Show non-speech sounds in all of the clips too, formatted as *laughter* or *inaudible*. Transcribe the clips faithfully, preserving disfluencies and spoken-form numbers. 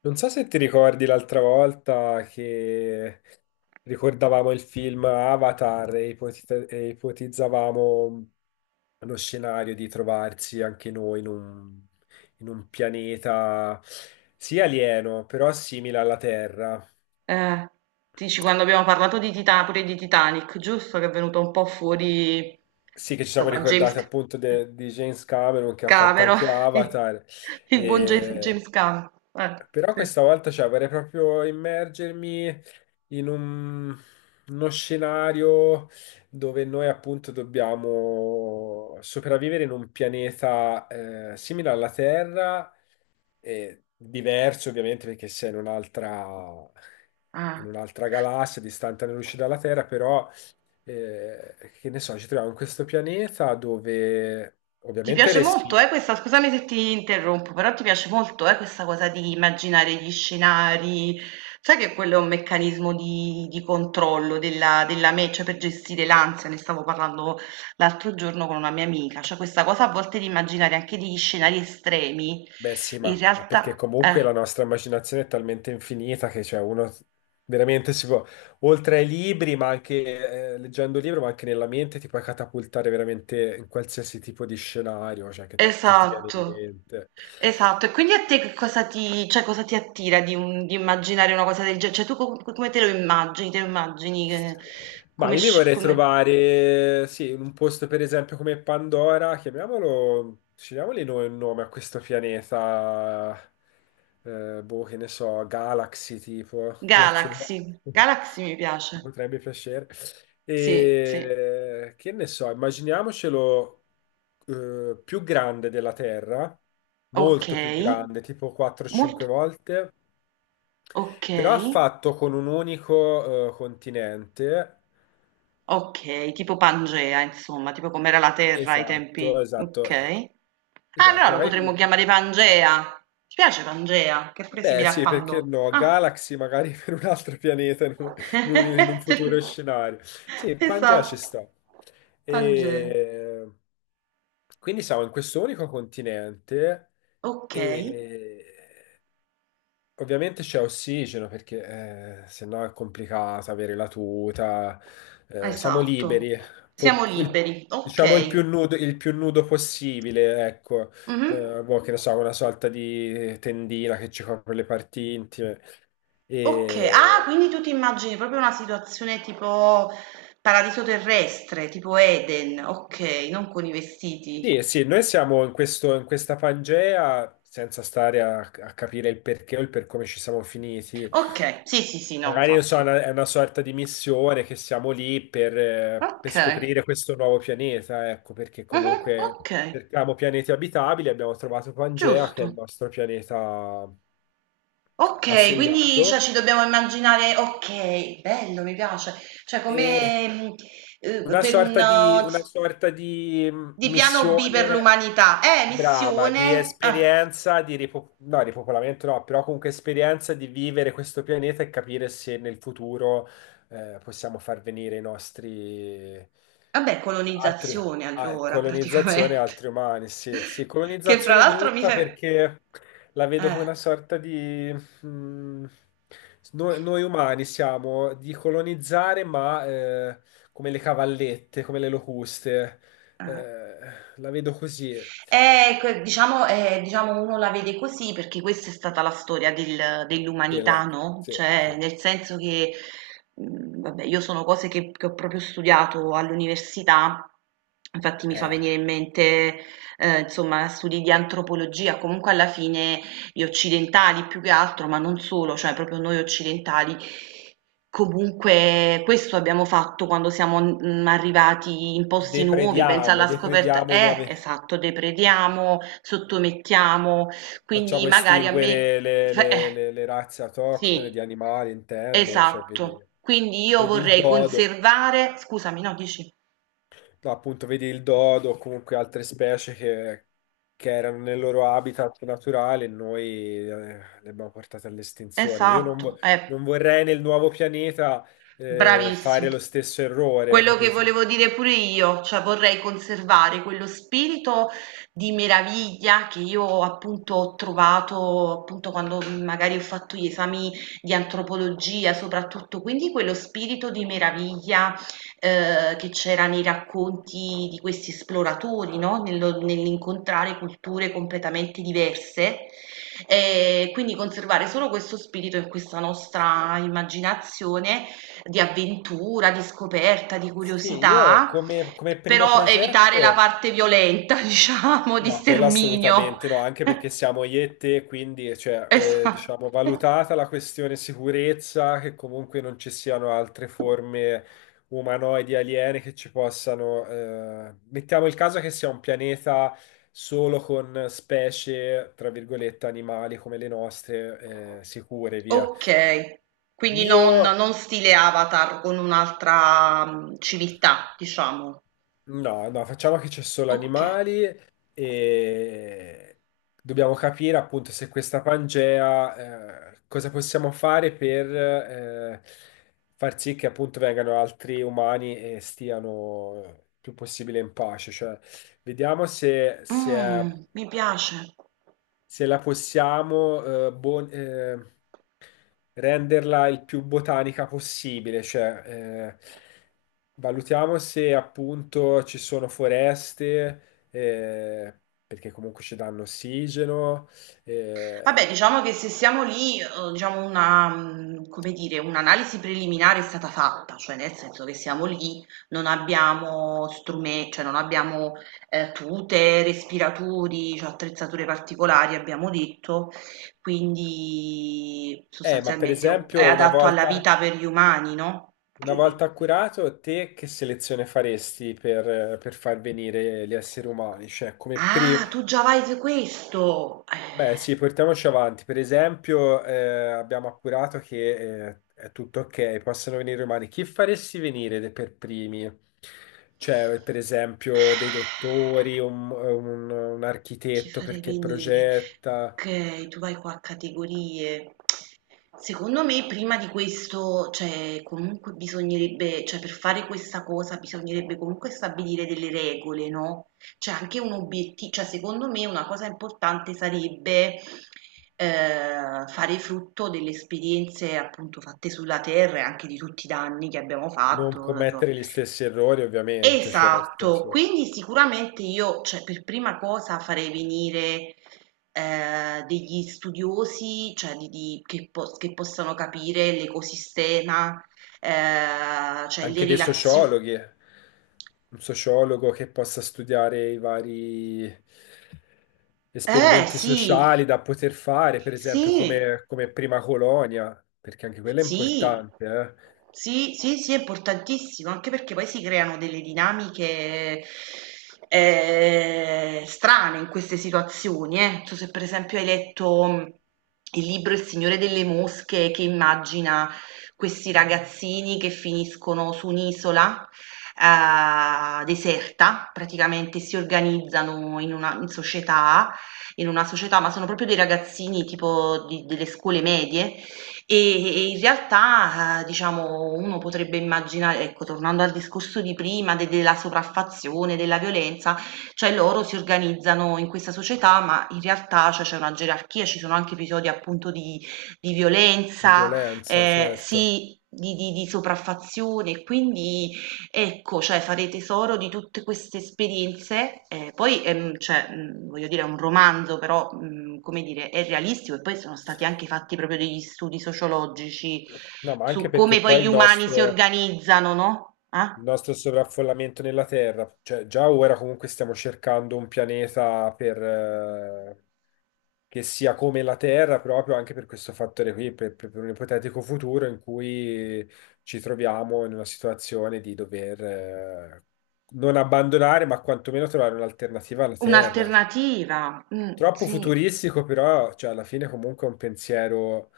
Non so se ti ricordi l'altra volta che ricordavamo il film Avatar e ipotita- e ipotizzavamo lo scenario di trovarsi anche noi in un, in un pianeta sì alieno, però simile alla Terra. Eh, Dici quando abbiamo parlato di Tita- pure di Titanic, giusto? Che è venuto un po' fuori, Sì, che ci siamo insomma, James ricordati appunto de- di James Cameron che ha fatto Cameron, anche *laughs* Avatar. il buon James James E... Cameron. Eh, Però sì. questa volta cioè, vorrei proprio immergermi in un- uno scenario dove noi appunto dobbiamo sopravvivere in un pianeta eh, simile alla Terra, e diverso ovviamente perché sei in un'altra in Ah. un'altra galassia distante anni luce dalla Terra, però eh, che ne so, ci troviamo in questo pianeta dove Ti ovviamente Eh, piace molto, respiri. eh, questa, scusami se ti interrompo, però ti piace molto, eh, questa cosa di immaginare gli scenari. Sai che quello è un meccanismo di, di controllo della, della me, cioè per gestire l'ansia, ne stavo parlando l'altro giorno con una mia amica, cioè questa cosa a volte di immaginare anche degli scenari estremi, Beh, sì, in ma, ma perché realtà, comunque eh. la nostra immaginazione è talmente infinita che cioè, uno veramente si può, oltre ai libri, ma anche eh, leggendo il libro, ma anche nella mente, ti puoi catapultare veramente in qualsiasi tipo di scenario, cioè, che, che ti viene in Esatto, mente. esatto. E quindi a te che cosa ti, cioè, cosa ti attira di, un- di immaginare una cosa del genere? Cioè, tu com- come te lo immagini? Te lo immagini eh, Ma come, io mi sci- vorrei come... trovare, sì, in un posto per esempio come Pandora, chiamiamolo, scegliamoli noi un nome a questo pianeta, eh, boh, che ne so, Galaxy tipo, come ce l'ho? Galaxy? Mi Galaxy mi piace. potrebbe piacere. Sì, sì. E che ne so, immaginiamocelo eh, più grande della Terra, Ok. molto più grande, tipo Molto. quattro cinque volte, Ok. però fatto con un unico eh, continente. Ok, tipo Pangea, insomma, tipo com'era la Terra ai Esatto, tempi. esatto, Ok. Ah, allora esatto. lo potremmo Magari chiamare Pangea. Ti piace Pangea? Che è pure beh, simile a sì, perché Pandora. no? Ah. Galaxy magari *laughs* per un altro pianeta in un, in un- in un futuro scenario. Sì, *laughs* Pangea ci Esatto, sta. Tange, E... Quindi siamo in questo unico continente okay, e ovviamente c'è ossigeno perché eh, sennò è complicata avere la tuta, eh, siamo esatto. liberi. Po- Siamo il- liberi, diciamo il più okay. nudo, il più nudo possibile, ecco. Mh-mh. Eh, boh, che ne so, una sorta di tendina che ci copre le parti intime. Okay, ah quindi tu ti immagini proprio una situazione tipo paradiso terrestre, tipo Eden, okay, non con i vestiti. Sì, eh sì, noi siamo in questo- in questa Pangea senza stare a, a capire il perché o il per come ci siamo finiti. Okay, sì, sì, sì, no Magari non so, è infatti. una, è una sorta di missione che siamo lì per, eh, per Okay, scoprire questo nuovo pianeta, ecco, perché mh-mh, comunque okay, cerchiamo pianeti abitabili, abbiamo trovato Pangea, che è il giusto. nostro pianeta Okay, quindi cioè assegnato. ci dobbiamo immaginare, okay, bello, mi piace. Cioè E come, mhmm, uhm, Una per un sorta di, una s sorta di mh, di piano B per missione l'umanità. Eh, brava, di missione ah, esperienza, di ripo- no, ripopolamento no, però comunque esperienza di vivere questo pianeta e capire se nel futuro eh, possiamo far venire i nostri vabbè, altri, colonizzazione ah, allora colonizzazione e praticamente. altri umani. Sì, sì, *laughs* Che fra colonizzazione l'altro mi brutta fai perché la vedo come eh, una sorta di... mh, noi, noi umani siamo di colonizzare, ma... eh, come le cavallette, come le locuste. Eh, eh. la vedo così. Eh, que- diciamo, eh, diciamo uno la vede così perché questa è stata la storia del- dell'umanità, Del- no? sì, Cioè, sì. nel senso che, mh, vabbè, io sono cose che, che ho proprio studiato all'università, infatti mi fa Eh, venire in mente, eh, insomma, studi di antropologia, comunque alla fine gli occidentali più che altro, ma non solo, cioè proprio noi occidentali. Comunque questo abbiamo fatto quando siamo mm, arrivati in posti nuovi, pensa deprediamo, alla scoperta, deprediamo i eh, nuovi... esatto, deprediamo, sottomettiamo, quindi Facciamo magari a me, estinguere le, le- eh, le- le razze autoctone sì, di animali, intendo. Cioè, vedi, esatto, quindi io vedi il vorrei dodo. conservare, scusami, no, dici, No, appunto, vedi il dodo o comunque altre specie che, che erano nel loro habitat naturale e noi eh, le abbiamo portate all'estinzione. Io non, vo- esatto, eh. Non vorrei nel nuovo pianeta eh, Bravissimo. fare lo stesso errore, Quello che capito? volevo dire pure io, cioè vorrei conservare quello spirito di meraviglia che io appunto ho trovato appunto quando magari ho fatto gli esami di antropologia, soprattutto, quindi quello spirito di meraviglia eh, che c'era nei racconti di questi esploratori, no? Nello- nell'incontrare culture completamente diverse. E quindi conservare solo questo spirito in questa nostra immaginazione di avventura, di scoperta, di Sì, io curiosità, come, come primo però evitare la progetto. parte violenta, *laughs* diciamo, di No, quella sterminio. assolutamente no, anche perché siamo io e te, quindi cioè, eh, Esatto. diciamo, valutata la questione sicurezza, che comunque non ci siano altre forme umanoidi aliene che ci possano... eh, mettiamo il caso che sia un pianeta solo con specie, tra virgolette, animali come le nostre, eh, sicure, via. Ok, quindi Io non, non stile Avatar con un'altra mm, civiltà, diciamo. no, no, facciamo che c'è solo Ok, animali e dobbiamo capire appunto se questa Pangea, eh, cosa possiamo fare per eh, far sì che appunto vengano altri umani e stiano eh, più possibile in pace. Cioè, vediamo se, se, mm, mi piace. se la possiamo, eh, bon- eh, renderla il più botanica possibile, cioè eh, valutiamo se appunto ci sono foreste, eh, perché comunque ci danno ossigeno, Vabbè, eh, diciamo che se siamo lì, eh, diciamo una, mh, come dire, un'analisi preliminare è stata fatta, cioè nel senso che siamo lì, non abbiamo strumenti, cioè non abbiamo eh, tute, respiratori, cioè attrezzature particolari, abbiamo detto, quindi eh, ma per sostanzialmente è un- è esempio una adatto alla volta, vita per gli umani, no? una Gi- volta gi- curato, te che selezione faresti per, per far venire gli esseri umani? Cioè come pri- Ah, tu già vai su questo! beh, sì, Eh. portiamoci avanti. Per esempio, eh, abbiamo appurato che eh, è tutto ok, possono venire umani. Chi faresti venire de- per primi? Cioè, per esempio, dei dottori, un, un- un Chi architetto farei perché venire? progetta, Okay, tu vai qua a categorie. Secondo me prima di questo, cioè comunque bisognerebbe, cioè per fare questa cosa bisognerebbe comunque stabilire delle regole, no? Cioè anche un obiettivo, cioè secondo me una cosa importante sarebbe eh, fare frutto delle esperienze appunto fatte sulla terra e anche di tutti i danni che abbiamo non fatto, insomma. commettere gli stessi errori, ovviamente, certo, Esatto, sì. quindi sicuramente io, cioè, per prima cosa farei venire eh, degli studiosi, cioè, di- di- che, po- che possano capire l'ecosistema, eh, cioè le Anche dei relazioni. sociologhi, un sociologo che possa studiare i vari Eh esperimenti sì, sociali da poter fare, per esempio sì. come, come prima colonia, perché anche quella è Sì, importante, eh, sì, sì, sì, è importantissimo, anche perché poi si creano delle dinamiche eh, strane in queste situazioni. Eh. Non so se per esempio hai letto mh, il libro Il Signore delle Mosche, che immagina questi ragazzini che finiscono su un'isola eh, deserta, praticamente si organizzano in una in società, in una società, ma sono proprio dei ragazzini tipo di- delle scuole medie, e, e in realtà, eh, diciamo, uno potrebbe immaginare, ecco, tornando al discorso di prima, de- della sopraffazione, della violenza, cioè loro si organizzano in questa società, ma in realtà, cioè, c'è una gerarchia, ci sono anche episodi appunto di, di di violenza, violenza, eh, certo. sì, di, di, di sopraffazione, quindi. Ecco, cioè fare tesoro di tutte queste esperienze, ehm, poi, ehm, cioè, mhmm, voglio dire è un romanzo però, mhmm, come dire, è realistico e poi sono stati anche fatti proprio degli studi sociologici No, ma anche su come perché poi poi gli il umani si nostro, organizzano, no, il ah, nostro sovraffollamento nella Terra. Cioè, già ora comunque stiamo cercando un pianeta per, eh, che sia come la Terra, proprio anche per questo fattore qui, per, per- per un ipotetico futuro in cui ci troviamo in una situazione di dover, eh, non abbandonare, ma quantomeno trovare un'alternativa alla Terra. un'alternativa. Mh, Troppo sì. futuristico, però, cioè, alla fine comunque è un pensiero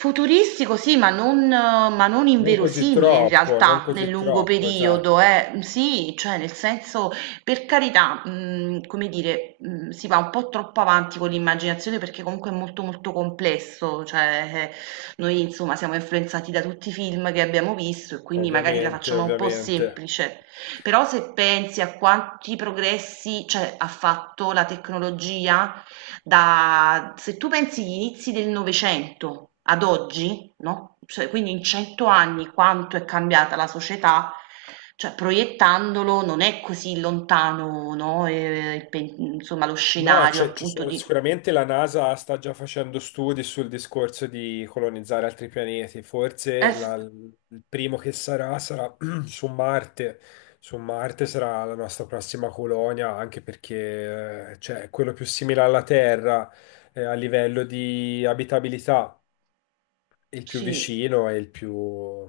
Futuristico sì, ma non, ma non non così inverosimile in troppo, non realtà nel così lungo troppo, esatto. periodo, eh. Sì, cioè nel senso, per carità, mhmm, come dire, mhmm, si va un po' troppo avanti con l'immaginazione perché comunque è molto, molto complesso, cioè, eh, noi insomma siamo influenzati da tutti i film che abbiamo visto e quindi magari la Ovviamente, facciamo un po' ovviamente. semplice. Però se pensi a quanti progressi, cioè, ha fatto la tecnologia da se tu pensi gli inizi del Novecento ad oggi, no, cioè quindi in cento anni quanto è cambiata la società, cioè proiettandolo non è così lontano, no, eh, il pen- insomma lo No, scenario c'è- ci appunto sono- di... sicuramente la NASA sta già facendo studi sul discorso di colonizzare altri pianeti. Eh, Forse s- la- il primo che sarà sarà *clears throat* su Marte. Su Marte sarà la nostra prossima colonia, anche perché eh, cioè, è quello più simile alla Terra eh, a livello di abitabilità, il più sì, vicino e il più,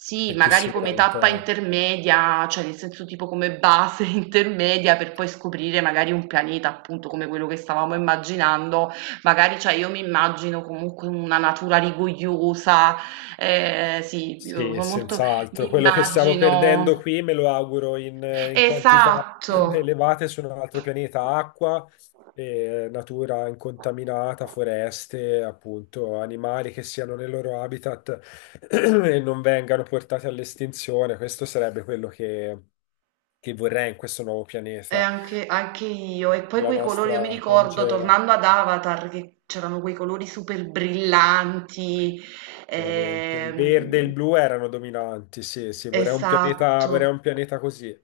sì, il più magari simile come alla tappa Terra. intermedia, cioè nel senso tipo come base *laughs* intermedia per poi scoprire magari un pianeta, appunto come quello che stavamo immaginando, magari cioè io mi immagino comunque una natura rigogliosa, eh, sì, io Sì, sono molto, senz'altro. mi Quello che stiamo perdendo immagino, qui me lo auguro in, in quantità *laughs* esatto. elevate su un altro pianeta, acqua, eh, natura incontaminata, foreste, appunto, animali che siano nel loro habitat *clears throat* e non vengano portati all'estinzione. Questo sarebbe quello che, che vorrei in questo nuovo E pianeta, anche, anche io, e poi nella quei colori, io mi nostra ricordo Pangea. tornando ad Avatar che c'erano quei colori super brillanti, Veramente il verde e ehm, il blu erano dominanti, sì, sì, vorrei un pianeta, esatto, vorrei un pianeta così,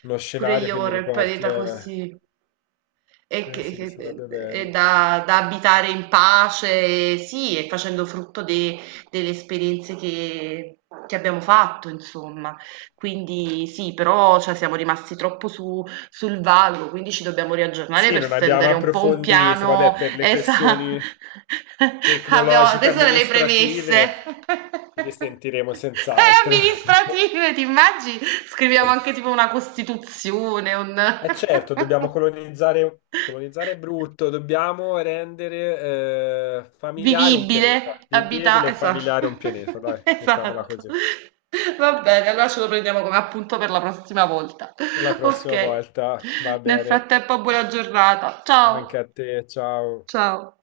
uno pure scenario io che mi vorrei il riporti, pianeta eh, così. E eh che, sì, che- sarebbe e bello. da, da abitare in pace, e sì, e facendo frutto de- delle esperienze che, che abbiamo fatto, insomma. Quindi sì, però cioè, siamo rimasti troppo su- sul vago, quindi ci dobbiamo riaggiornare Sì, per non abbiamo stendere un po' un approfondito, piano. vabbè, per le Esatto. questioni *laughs* Abbiamo, tecnologiche queste sono le premesse. amministrative ci *laughs* risentiremo E senz'altro. *laughs* amministrative, ti immagini? Scriviamo anche tipo una costituzione, un... *laughs* E certo, dobbiamo colonizzare, colonizzare è brutto, dobbiamo rendere eh, familiare un Vivibile, pianeta, abita vivibile e esa *laughs* familiare un pianeta, dai, mettiamola esatto. così. Va bene, allora ce lo prendiamo come appunto per la prossima volta. *laughs* Per la prossima Ok. volta, va Nel bene. frattempo buona giornata. Anche Ciao, a te, ciao. ciao.